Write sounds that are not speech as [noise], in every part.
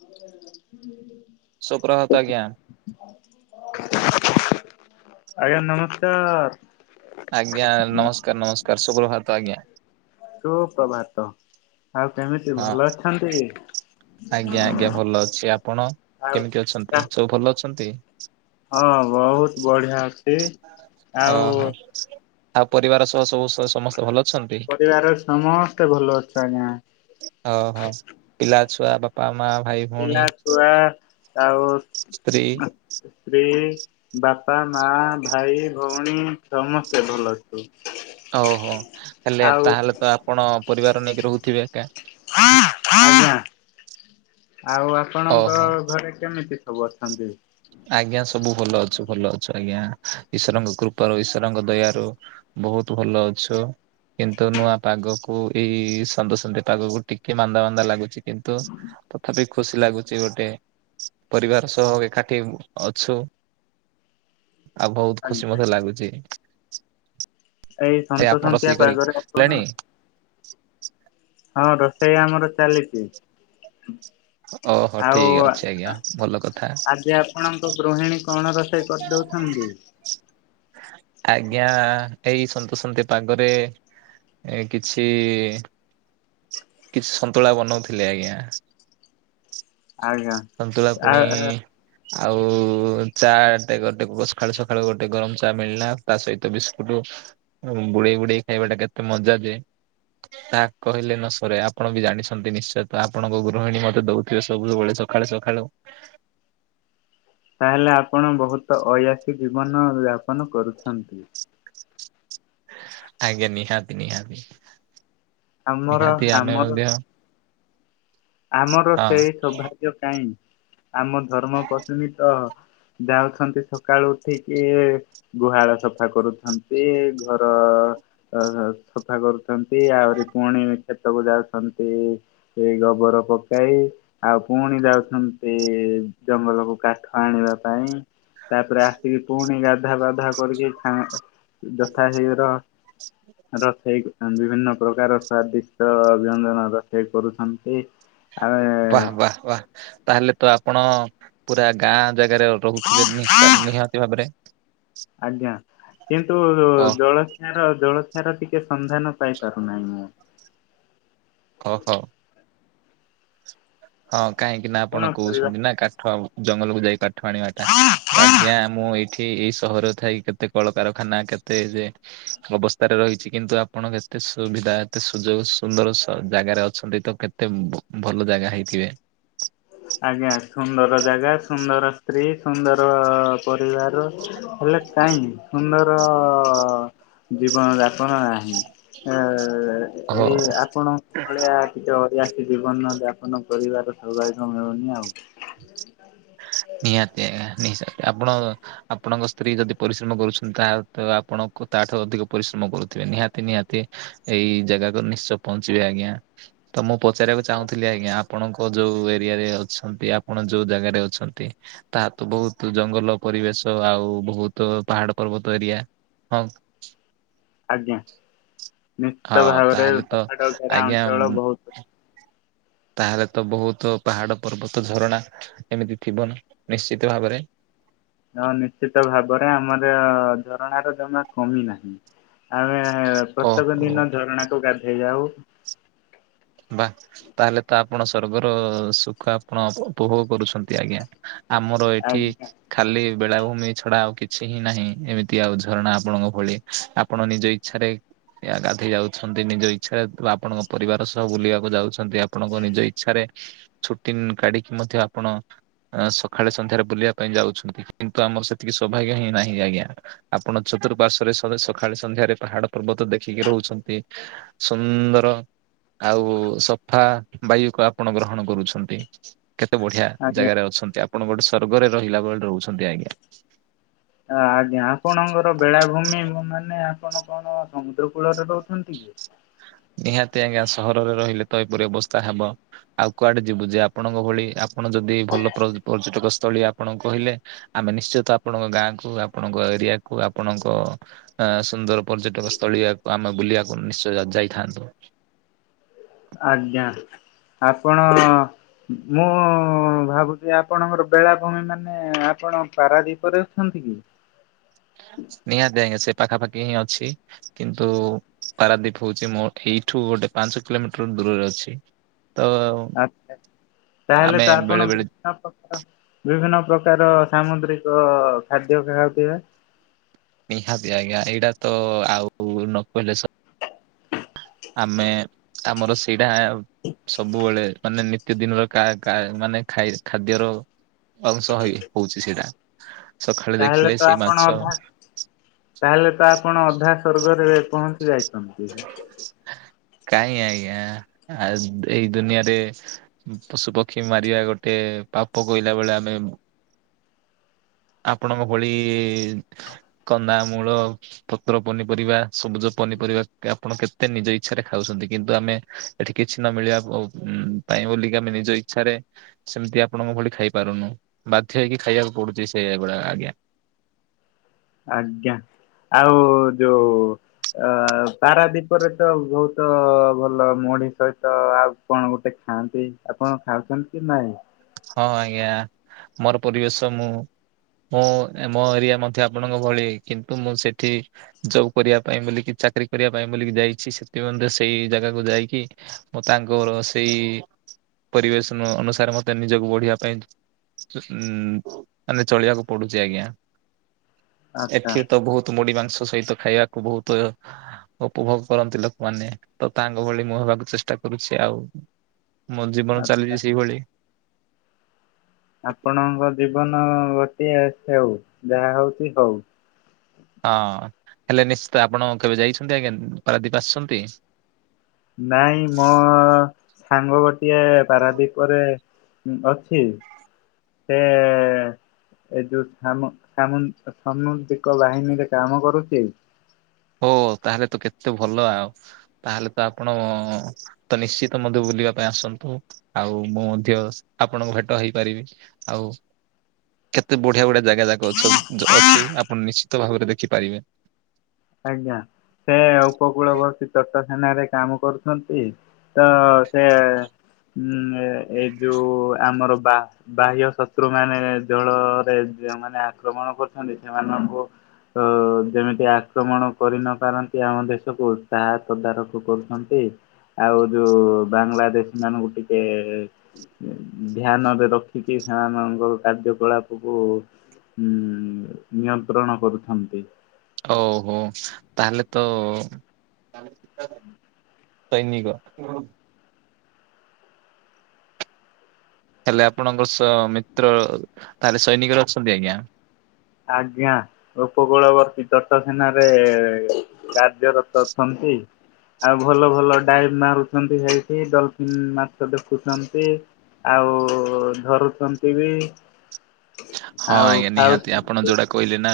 [inaudible] ସୁପ୍ରଭାତ ଆଜ୍ଞା। ଆଜ୍ଞା ନମସ୍କାର। ଆଜ୍ଞା ନମସ୍କାର ନମସ୍କାର ସୁୁପ୍ରଭାତ ଆଜ୍ଞା। ଶୁ ପ୍ରଭାତ। ଆଉ କେମିତି ହଁ ଆଜ୍ଞା ଆଜ୍ଞା ଭଲ ଅଛି ଆପଣ ଆଉ କେମିତି ଅଛନ୍ତି? ସବୁ ଭଲ ଅଛନ୍ତି? ହଁ ବହୁତ୍ ବଢ଼ିଆ ଅଛି। ଆଉ ଓହୋ, ଆଉ ପରିବାର ସହ ସବୁ ସମସ୍ତେ ଭଲ ଅଛନ୍ତି? ପରିବାର ସମସ୍ତେ ଭଲ ଅଛୁ ଆଜ୍ଞା। ଓହୋ ପିଲା, ଛୁଆ, ବାପା, ମା, ଭାଇ ଭଉଣୀ ପିଲା, ଛୁଆ ଆଉ ସ୍ତ୍ରୀ ସ୍ତ୍ରୀ, ବାପା, ମା, ଭାଇ, ଭଉଣୀ, ସମସ୍ତେ ଭଲ ଅ ହୁଁ। ଓହୋ, ହେଲେ ତାହେଲେତ ଆପଣ ପରିବାର ନେଇକି ରହୁଥିବେ ଆକା। ଆଜ୍ଞା ଆଉ ଆପଣଙ୍କ ଓହୋ। ଘରେ କେମିତି ସବୁ ଅଛନ୍ତି? ଆଜ୍ଞା ସବୁ ଭଲ ଅଛୁ, ଭଲ ଅଛୁ ଆଜ୍ଞା ଈସ୍ଵରଙ୍କ କୃପାରୁ ଈଶ୍ୱରଙ୍କ ଦୟାରୁ ବହୁତ୍ ଭଲ ଅଛୁ। କିନ୍ତୁ ନୂଆ ପାଗକୁ, ଏଇ ସନ୍ଦୁସନ୍ତି ପାଗକୁ ଟିକେ ମାନ୍ଦା ମାନ୍ଦା ଲାଗୁଚି କିନ୍ତୁ ତଥାପି ଖୁସି ଲାଗୁଚି ଗୋଟେ ପରିବାର ସହ ଏକାଠି ଅଛୁ। ଆଉ ବହୁତ୍ ଖୁସି ଆଜ୍ଞା। ମତେ ଲାଗୁଚି। ଏଇ ସନ୍ତସନ୍ତିଆ ପାଗରେ କଲେଣି ଆପଣ ହଁ ରୋଷେଇ ଆମର ଚାଲିଚି। ଓହୋ ଠିକ୍ ଅଛି ଆଜ୍ଞା ଭଲ କଥା ଆଜି ଆପଣଙ୍କ ଗୃହିଣୀ କଣ ରୋଷେଇ କରିଦଉଛନ୍ତି? ଆଜ୍ଞା ଏଇ ସନ୍ତସନ୍ତିଆ ପାଗରେ ଏ କିଛି, କିଛି ସନ୍ତୁଳା ବନଉଥିଲେ ଆଜ୍ଞା। ଆଜ୍ଞା। ସନ୍ତୁଳା ଆ ପୁଣି ଆଉ ଚାଟେ ଗୋଟେ ସକାଳୁ ସକାଳୁ ଗୋଟେ ଗରମ ଚା ମିଳିଲା ତା ସହିତ ବିସ୍କୁଟ। ବୁଡେଇ ବୁଡେଇ ଖାଇବା ଟା କେତେ ମଜା ଯେ। ତା କହିଲେ ନ ସରେ ଆପଣ ବି ଜାଣିଛନ୍ତି, ନିଶ୍ଚୟ ତ ଆପଣଙ୍କ ଗୃହିଣୀ ମୋତେ ଦଉଥିବେ ସବୁୁ ବଳେ ତ। ସକାଳୁ ସକାଳୁ। ତାହେଲେ ଆପଣ ବହୁତ ଅୟାସୀ ଜୀବନ ଯାପନ କରୁଛନ୍ତି। ଆଜ୍ଞା ନିହାତି ନିହାତି। ଆମର ନିହାତି ଆମେ ଆମର ମଧ୍ୟ ଆମର ହଁ ସେଇ ସୌଭାଗ୍ୟ କହିଁ। ଆମ ଧର୍ମ ପତ୍ନୀ ତ ଯାଉଛନ୍ତି ସକାଳୁ ଉଠିକି ଗୁହାଳ ସଫା କରୁଛନ୍ତି ସେ ଘର ସଫା କରୁନ୍ତି ଆହୁରି ପୁଣି କ୍ଷେତକୁ ଯାଉଛନ୍ତି, ଏ ଗୋବର ପକାଇ ଆଉ ପୁଣି ଯାଉଛନ୍ତି, ଜଙ୍ଗଲକୁୁ କାଠ ଆଣିବା ପାଇଁ। ତାପରେ ଆସିକି ପୁଣି ଗାଧା ବାଧା କରିକି ଖ ଯଥା ଶୀଘ୍ର ରଷେଇ ବିଭିନ୍ନ ପ୍ରକାର ସ୍ଵାଦିଷ୍ଟ ବ୍ୟଞ୍ଜନ ରୋଷେଇ କରୁଛନ୍ତି। ଆମେ ବାହା ବାହା ବାଃ ତାହେଲେ ତ ଆପଣ ପୁରା ଗାଁ ଜାଗାରେ ରହୁଥିବେ ନି ନିହାତି ଭାବରେ। ଆଜ୍ଞା କିନ୍ତୁ ଓ ଜଳ ଆର ଜଳଛାୟାର ଟିକେ ସନ୍ଧାନ ପାଇ ପାରୁନାହିଁ ମୁଁ। ଓହୋ। ହଁ କାହିଁକି ନା ଆପଣ କଣ କରିବା କହୁଛନ୍ତି ନା କାଠ ଜଙ୍ଗଲକୁ ଯାଇ କାଠ। ଣିବା ଟା ଆଜ୍ଞା। ମୁଁ ଏଇଠି ଏଇ ସହର ଥାଇ କେତେ କଳକାରଖାନା। କେତେ ଯେ ଅବସ୍ଥାରେ ରହିଛି କିନ୍ତୁ ଆପଣ କେତେ ସୁବିଧା ଏତେ ସୁଯୋଗ ସୁନ୍ଦର ଜାଗାରେ ଅଛନ୍ତି ତ। କେତେ ଏତେ ଭଲ ଜାଗା ହେଇଥିବେ। ଆଜ୍ଞା ସୁନ୍ଦର ଜାଗା, ସୁନ୍ଦର ସ୍ତ୍ରୀ, ସୁନ୍ଦର ପରିବାର, ହେଲେ କାଇଁ ସୁନ୍ଦର ଜୀବନ ଯାପନ ନାହିଁ। ଏ ଏ [inaudible] ଓହୋ ଏଇ ଆପଣଙ୍କ ଭଳିଆ ଟିକେ ଅୟାସି ଜୀବନ ଯାପନ କରିବାର ସୋଭା- ଭାଗ୍ୟ ମିଳୁନି ଆଉ। ନିହାତିଆଜ୍ଞା ନିହାତି ଆପଣ ଆପଣଙ୍କ ସ୍ତ୍ରୀ ଯଦି ପରିଶ୍ରମ କରୁଛନ୍ତି ତା ଆପଣ ତାଠାରୁ ଅଧିକ ପରିଶ୍ରମ କରୁଥିବେ ନିହାତି ନିହାତି। ଏଇ ଜାଗାତ ନିଶ୍ଚୟ ପହଞ୍ଚିବେ ଆଜ୍ଞା। ତ ମୁଁ ପଚାରିବାକୁ ଚାହୁଁଥିଲି ଆଜ୍ଞା ଆପଣଙ୍କ ଯୋଉ ଏରିଆରେ ଅଛନ୍ତି ଆପଣ ଯୋଉ ଜାଗାରେ ଅଛନ୍ତି। ତାହା ତ ବହୁତ ଜଙ୍ଗଲ ପରିବେଶ ଆଉ ବହୁତ ପାହାଡ ପର୍ବତ ଏରିଆ। ହଁ। ଆଜ୍ଞା ହଁ ନିଶ୍ଚିତ ଭାବରେ ତାହେଲେ ତ ପାହାଡ ଘେରା ଆଜ୍ଞା ଅଞ୍ଚଳ ବହୁତ ତାହେଲେ ତ ବହୁତ ପାହାଡ ପର୍ବତ ଝରଣା ଏମିତି ଥିବନା ନିଶ୍ଚିତ ଭାବରେ। ହଁ ନିଶ୍ଚିତ ଭାବରେ ଆମର ଝରଣାର ଜମା କମି ନାହିଁ। ଆମେ ପ୍ରତ୍ୟେକ ଓହୋ। ଦିନ ଝରଣାକୁ ଗାଧେଇ ଯାଉ। ବାଃ ତାହେଲେ ତ ଆପଣ ସ୍ବର୍ଗର ସୁଖ ଆପଣ ଉପଭୋଗ କରୁଛନ୍ତି ଆଜ୍ଞା। ଆମର ଏଠି ଆଜ୍ଞା। ଖାଲି ବେଳାଭୂମି ଛଡା ଆଉ କିଛି ହିଁ ନାହିଁ ଏମିତି ଆଉ ଝରଣା ଆପଣଙ୍କ ଭଳି ଆପଣ ନିଜ ଇଚ୍ଛାରେ ଗାଧେଇ ଯାଉଛନ୍ତି ନିଜ ଇଚ୍ଛାରେ ବା ଆପଣଙ୍କ ପରିବାର ବୁ ବୁଲିବାକୁ ଯାଉଛନ୍ତି ଆପଣଙ୍କ ନିଜ ଇଚ୍ଛାରେ ଛୁଟି କାଢିକି ମଧ୍ୟ ଆପଣ ସକାଳେ ସନ୍ଧ୍ୟାରେ ବୁଲିବା ପାଇଁ ଯାଉଛନ୍ତି କିନ୍ତୁ ଆମର ସେତିକି ସୌଭାଗ୍ୟ ହିନାହିଁ ଆଜ୍ଞା। ଆପଣ ଚତୁର୍ଃପାଶ୍ବରେ ସକାଳେ ସନ୍ଧ୍ୟାରେ ପାହାଡ ପର୍ବତ ଦେଖିକି ରହୁଛନ୍ତି। ସୁନ୍ଦର ଆଉ ସଫା ବାୟୁକୁ ଆପଣ ଗ୍ରହଣ କରୁଛନ୍ତି। କେତେ ବଢିଆ ଆଜ୍ଞା ଜାଗାରେ ଅଛନ୍ତି ଆପଣ ଗୋଟେ ସ୍ବର୍ଗରେ ରହିଲା ଭଳି ରହୁଛନ୍ତି ଆଜ୍ଞା। ଆଜ୍ଞା ଆପଣଙ୍କର ବେଳାଭୂମି ମାନେ ଆପଣ କଣ ସମୁଦ୍ର କୂଳରେ ରହୁ ଛନ୍ତି କି ନିହାତି ଆଜ୍ଞା ସହରରେ ରହିଲେ ତ ଏପରି ଅବସ୍ଥା ହବ। ଆଉ କୁଆଡେ ଯିବୁ ଯେ ଆପଣଙ୍କ ଭଳି ଆପଣ ଯଦି ଭଲ ପ୍ର ପର୍ଯ୍ୟଟକ ସ୍ଥଳୀ ଆପଣ କହିଲେ ଆମେ ନିଶ୍ଚିତ ଆପଣଙ୍କ ଗାଁ କୁ ଆପଣଙ୍କ ଏରିଆକୁ ଆପଣଙ୍କ ଆଁ ସୁନ୍ଦର ପର୍ଯ୍ୟଟକ ସ୍ଥଳୀ ଆ ଆମେ ବୁଲିବାକୁ ନିଶ୍ଚୟ ଯାଇଥାନ୍ତୁ। ଆଜ୍ଞା ଆପଣ ମୁଁ ଭାବୁ ଥିଲି ଆପଣଙ୍କର ବେଳାଭୂମି ମାନେ ଆପଣ ପାରାଦୀପରେ ଅଛନ୍ତି କି? ନିହାତି ଆଜ୍ଞା ସେ ପାଖାପାଖି ହିଁ ଅଛି। କିନ୍ତୁ ପାରାଦୀପ ହଉଛି ମୋ ଏଇଠୁ ଗୋଟେ ପାଞ୍ଚ କିଲୋମିଟର ଦୂରରେ ଅଛି। ତ ଆଚ୍ଛା ତାହେଲେ ଆମେ ତ ବେଳେ ଆପଣ ବେଳେ [unintelligible] ବିଭିନ୍ନ ପ୍ରକାର ସାମୁଦ୍ରିକ ଖାଦ୍ୟ ଖାଉଥିବେ। ନିହାତି ଆଜ୍ଞା ଏଇଟା ତ ଆଉ ନ କହିଲେ ସ ଆମେ ଆମର ସେଇଟା ସବୁବେଳେ ମାନେ ନିତି ଦିନର ଖା ଖା ମାନେ ଖାଇ ଖାଦ୍ୟର ଅଂଶ ହେଇ ହଉଛି ସେଇଟା ସକାଳେ ତାହେଲେ ଦେଖିଲେ ତ ସେଇ ଆପଣ ମାଛ ଅଧା ତାହେଲେ ତ ଆପଣ ଅଧା ସ୍ବର୍ଗରେ ପହଞ୍ଚି ଯାଇଛନ୍ତି। କାହିଁ ଆଜ୍ଞା ଏଇ ଦୁନିଆରେ ପଶୁ ପକ୍ଷୀ ମାରିବା ଗୋଟେ ପାପ କଇଲା ଭଳିଆ ଆମେ ଆପଣଙ୍କ ଭଳି କନ୍ଦାମୂଳ ପତ୍ର ପନିପରିବା ସବୁଜ ପନିପରିବା ଆପଣ କେତେ ନିଜ ଇଚ୍ଛାରେ ଖାଉଛନ୍ତି କିନ୍ତୁ ଆମେ ଏଠି କିଛି ନ ମିଳିବା ପାଇଁ ବୋଲିକି ଆମେ ନିଜ ଇଚ୍ଛାରେ ସେମିତି ଆପଣଙ୍କ ଭଳି ଖାଇ ପାରୁନୁ ବାଧ୍ୟ ହେଇକି ଖାଇବାକୁ ପଡୁଛି ସେ ଭଳିଆ ଆଜ୍ଞା। ଆଜ୍ଞା ଆଉ ଯୋଉ ଅ ପାରାଦୀପରେ ତ ବହୁତ ଭଲ ମଢି ସହିତ ଆଉ କଣ ଗୋଟେ ଖାଆନ୍ତି ଆପଣ ଖାଉଛନ୍ତିକି ନାଇଁ। ହଁ ଆଜ୍ଞା ମୋର ପରିବେଶ ମୁଁ ମୁଁ ମୋ ଏରିଆ ମଧ୍ୟ ଆପଣଙ୍କ ଭଳି କିନ୍ତୁ ମୁଁ ସେଠି ଜବ କରିବା ପାଇଁ ବୋଲିକି ଚାକିରୀ କରିବା ପାଇଁ ବୋଲିକି ଯାଇଛି ସେଥିମ ସେଇ ଜାଗାକୁ ଯାଇକି ମୁଁ ତାଙ୍କର ସେଇ ପରିବେଶନ ଅନୁସାରେ ମ ତେ ନିଜକୁ ବଢିବା ପାଇଁ ଉଁ ମାନେ ଚଳିବାକୁ ପଡୁଛି ଆଜ୍ଞା। ଆଚ୍ଛା ଏଠି ତ ବହୁତ ମୁଢି ମାଂସ ସହିତ ଖାଇବାକୁ ବହୁତ ଉପଭୋଗ କରନ୍ତି ଲୋକମାନେ ତ ତାଙ୍କ ଭଳି ମୁଁ ହେବାକୁ ଚେଷ୍ଟା କରୁଛି ଆଉ। ମୋ ଜୀବନ ଆଚ୍ଛା। ଚାଲିଛି ସେଇଭଳି। ଆପଣଙ୍କ ଜୀବନ ଗୋଟିଏ ସେଉ ଯାହା ହଉଛି ହଉ। ହଁ ହେଲେ ନିଶ୍ଚିତ ଆପଣ କେବେ ଯାଇଛନ୍ତି ଆଜ୍ଞା ପାରାଦୀପ ଆସିଛନ୍ତି। ନାଇଁ ମୋ ସାଙ୍ଗ ଗୋଟିଏ ପାରାଦୀପରେ ଅଛି ସେ ଏ ଯୋଉ ସାମୁ ସାମୁ ସାମୁଦ୍ରିକ ବାହିନୀରେ କାମ କରୁଛି। ଓ ତାହେଲେ ତ କେତେ ଭଲ ଆଉ ତାହେଲେ ତ ଆପଣ। ତ ନିଶ୍ଚିତ ମଧ୍ୟ ବୁଲିବା ପାଇଁ ଆସନ୍ତୁ ଆଉ ମୁଁ ମଧ୍ୟ ଆପଣଙ୍କ ଭେଟ ହେଇପାରିବି। ଆଉ। କେତେ ବଢିଆ, ବଢିଆ ଜାଗା ଯାକ ଅଛ ଅଛି ଆପଣ ନିଶ୍ଚିତ ଭାବରେ ଦେଖିପାରିବେ। ଆଜ୍ଞା ସେ ଉପକୂଳବର୍ତ୍ତୀ ତଟ। ଥାନାରେ କାମ କରୁଛନ୍ତି ତ ସେ ଉଁ। ଏ ଏଇ ଯୋଉ ଆମର ବା। ବାହ୍ୟ ଶତ୍ରୁ ମାନେ ଜଳରେ ଯୋଉମାନେ ଆକ୍ରମଣ କରୁଛନ୍ତି ସେମାନଙ୍କୁ। ତୋ ଯେମିତି ଆକ। ଆକ୍ରମଣ କରିନପାରନ୍ତି ଆମ ଦେଶକୁ ତାହା ତଦାରଖ କରୁଛନ୍ତି। ଆଉ ଯୋଉ ବାଙ୍ଗାଲା ଦେଶୀ ମାନଙ୍କୁ ଟିକେ। ଧ୍ୟାନରେ ରଖିକି ସେମାନଙ୍କର କାର୍ଯ୍ୟକଳାପକୁ। ହୁଁ ନିୟନ୍ତ୍ରଣ କରୁଛନ୍ତି। ଓହୋ ତାହେଲେ ତ। ତାହେଲେ ଶୀତରେ ସୈନିକ ଉଁ। ହେଲେ ଆପଣଙ୍କର ସ ମିତ୍ର ତାହେଲେ ସୈନିକରେ ଅଛନ୍ତି ଆଜ୍ଞା। ଆଜ୍ଞା। ଉପକୂଳବର୍ତ୍ତୀ ତଟ ସେନାରେ କାର୍ଯ୍ୟରତ ଅଛନ୍ତି। ଆଉ ଭଲ, ଭଲ ଡାଇଭି ମାରୁଛନ୍ତି ସେଇଠି ଡଲଫିନ୍ ମାଛ ଦେଖୁଛନ୍ତି। ଆଉ ଧରୁଛନ୍ତି ବି। ହଁ ଆଉ ଆଜ୍ଞା ନିହାତି ଆପଣ ଖାଉଛନ୍ତି ଯୋଉଟା। କହିଲେ ନା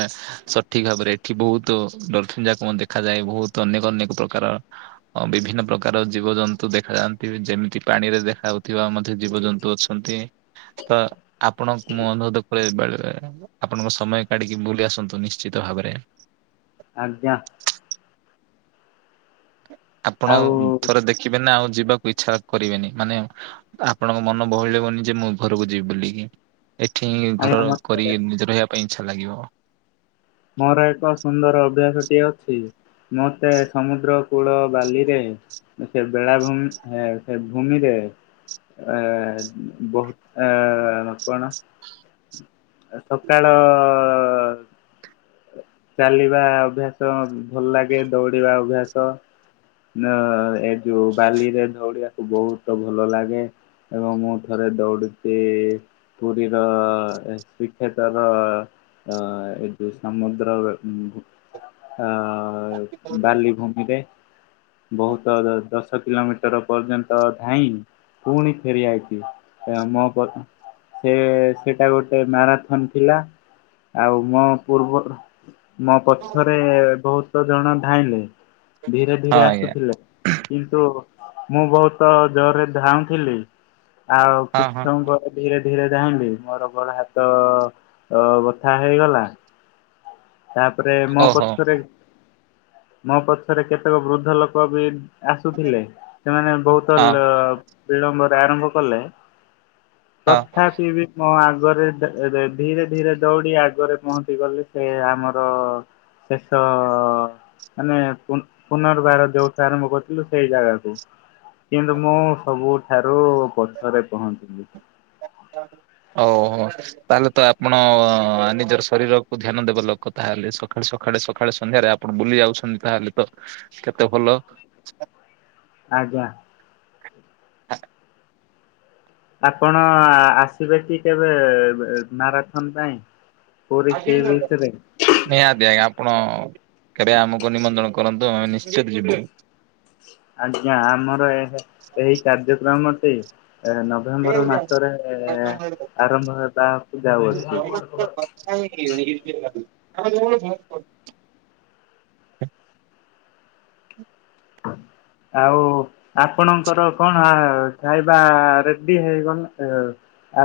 ସଠିକ ଭାବରେ ଏଠି ବହୁତୁ ଡଲଫିନି ଯାକ ଦେଖାଯାଏ ବହୁତୁ ଅନେକ, ଅନେକ ପ୍ରକାର। ଅ ବିଭିନ୍ନ ପ୍ରକାର ଜୀବଜନ୍ତୁ ଦେଖା ଯାଆନ୍ତି ବି ଯେମିତି ପାଣିରେ ଦେଖାଯାଉଥିବା ମଧ୍ୟ ଜୀବଜନ୍ତୁ ଅଛ। ଛନ୍ତି ତ‌। ଆପଣଙ୍କୁ ମୁଁ ଅନୁରୋଧ କରେ ବେଳେବେଳେ ଆପଣଙ୍କ ସମୟ କାଢିକି ବୁଲି ଆସନ୍ତୁ ନିଶ୍ଚିତ ଭାବରେ। ଆଜ୍ଞା। ଆପଣ ଆଉ ଥରେ ଦେଖିବେ ନା ଆଉ ଯିବାକୁ ଇଚ୍ଛା କରିବେନି ମାନେ। ଆପଣଙ୍କ ମନ ବହିଳିବନି ଯେ ମୁଁ ଘରକୁ ଯିବି ବୁଲିକି। ଏଠିି ଘର ଆଜ୍ଞା କରି ମତେ ନିଜେ ରହିବା ପାଇଁ ଇଚ୍ଛା ଲାଗିବ। ମୋର ଏକ ସୁନ୍ଦର ଅଭ୍ୟାସଟି ଏ ଅଛି। ମତେ ସମୁଦ୍ରକୂଳ ବାଲିରେ। ସେ ବେଳାଭୂିମି ଏ ସେ ଭୂମିରେ। ଏ ବହୁତୁ ଏ କ'ଣ। ଏ ସକାଳ। ଚାଲିବା ଅଭ୍ୟାସ ଭଲ ଲାଗେ ଦୌଡିବା ଅଭ୍ୟାସ। ନା ଏ ଯୋଉ ବାଲିରେ ଦଉଡିବାକୁ ବହୁତ ଭଲ ଲାଗେ। ଏବଂ ମୁଁ ଥରେ ଦୌଡୁଛି। ପୁରୀର ଶ୍ରୀ କ୍ଷେତ୍ରର ଅ ଏ ଯୋ। ସମୁଦ୍ର ବୁ ଅ ବାଲିଭୂମିରେ। ବହୁତ ଦଶ କିଲୋମିଟର ପର୍ଯ୍ୟନ୍ତ ଧାଇଁ। ପୁଣି ଫେରିଆଇଛି ଏ ମୋ ପଟୁ। ସେ ସେଇଟା ଗୋଟେ ମାରାଥନ୍ ଥିଲା ଆଉ ମୋ ପୂର୍ବରୁ। ମୋ ପଛରେ ବହୁତ ଜଣ ଧାଇଁଲେ ଧୀରେ ଧୀରେ ଆ। ଆଜ୍ଞା କିନ୍ତୁ ମୁଁ ବହୁତ ଜୋରରେ ଧାଉଥିଲି। ଆଉ କିଛି ହଁ ହଁ। ସମୟ ପରେ। ଧୀରେ ଧୀରେ ଜାଣିଲି ମୋର ଗୋଡ ହାତ ବଥା ହେଇଗଲା ତାପରେ ମୋ ଓହୋ ପଛରେ ମୋ ପଛରେ କେତେକ ବୃଦ୍ଧ ଲୋକ ବି ଆସୁଥିଲେ। ସେମାନେ ବହୁତ ହଁ ବିଳମ୍ବରେ ଆରମ୍ଭ କଲେ। ହଁ ତଥାପି ବି ମୁଁ ଆଗରେ ଧୀରେ ଧୀରେ ଦୌଡି ଆଗରେ ପହଞ୍ଚିଗଲେ। ସେ ଆମର ଶେଷ ମାନେ ପୁନର୍ବାର ଯୋଉଠୁ ଆରମ୍ଭ କରିଥିଲୁ ସେଇ ଜାଗାକୁ କିନ୍ତୁ ମୁଁ ସବୁଠାରୁ ପଛରେ ପହଞ୍ଚିଲି। ଓହୋ। ତାହେଲେ ତ ଆପଣ ନିଜର ଶରୀରକୁୁ ଧ୍ୟାନ ଦେବା ଲୋକ ତାହେଲେ, ସକାଳେ ସକାଳେ ସକାଳେ ସନ୍ଧ୍ୟାରେ ଆପଣ ବୁଲି ଯାଉଛନ୍ତି ତାହେଲେ ତ। କେତେ ଭଲ ଆଜ୍ଞା। ଆପଣ ଆସିବେ କି କେବେ? ମାରାଥନ୍ ପାଇଁ? ପୁରୀ ଆଜନ ସି କରଦ ବିଚ୍ [unintelligible] ରେ ନିହାତି ଆଜ୍ଞା। ଆପଣ କେବେ ଆମକୁ ନିମନ୍ତ୍ରଣ କରନ୍ତୁ। ଆମେ ନିଶ୍ଚିତ ଯିବୁ। ଆଜ୍ଞା। ଆମର ଏଇ ଏହି କାର୍ଯ୍ୟକ୍ରମଟି ନଭେମ୍ବର ମାସରେ ଆରମ୍ଭ ହେବା, [unintelligible] ପୂଜାଛି [unintelligible] ଆଉ ଆପଣଙ୍କର କଣ? ଖାଇବା ରେଡି ହେଇଗଲା,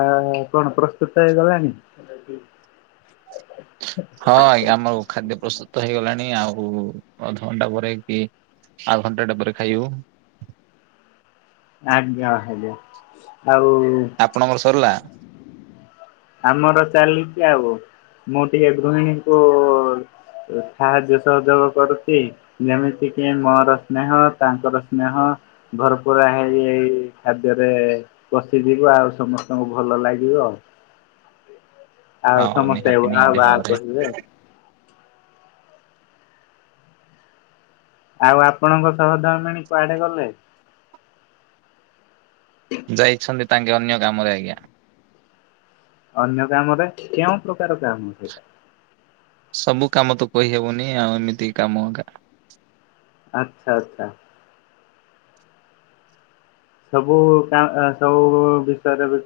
ଆ କଣ ପ୍ରସ୍ତୁତ ହେଇଗଲାଣି? ଆଥାକି [unintelligible] ହଁ ଆଜ୍ଞା। ଆମର ଖାଦ୍ୟ ପ୍ରସ୍ତୁତ ହେଇଗଲାଣି। ଆଉ ଅଧଘଣ୍ଟା ପରେ କି ଆଉ ଘଣ୍ଟାଟେ ପରେ ଖାଇବୁ। ଆଜ୍ଞା। ହେଲେ ଆଉ ଆପଣଙ୍କର ସରିଲା? ଆମର ଚାଲିଛି ଆଉ, ମୁଁ ଟିକେ ଗୃହିଣୀକୁ ସାହାଯ୍ୟ ସହଯୋଗ କରୁଛି। ଯେମିତିକି ମୋର ସ୍ନେହ, ତାଙ୍କର ସ୍ନେହ, ଭରପୁର ହେଇ। ଏଇ ଖାଦ୍ୟରେ ପଶିଯିବ ଆଉ, ସମସ୍ତଙ୍କୁ ଭଲ ଲାଗିବ। ହଁ ଆଉ ସମସ୍ତେ ନିହାତି ବା ନିହାତି ବା ଭାବରେ କହିବେ। ଆଉ ଆପଣଙ୍କ ସହଧର୍ମିଣୀ କୁଆଡେ ଗଲେ? ଯାଇଛନ୍ତି। ତାଙ୍କ ଅନ୍ୟ କାମରେ ଆଜ୍ଞା। ଅନ୍ୟ କାମରେ? କେଉଁ ପ୍ରକାର କାମ ସେଇଟା? ସବୁ କାମ ତ କହିହବନି? ଆଉ ଏମିତି କାମ ଅଗା ଆଚ୍ଛା। ଆଚ୍ଛା। ସବୁ କ ସବୁ ବିଷୟରେ ବି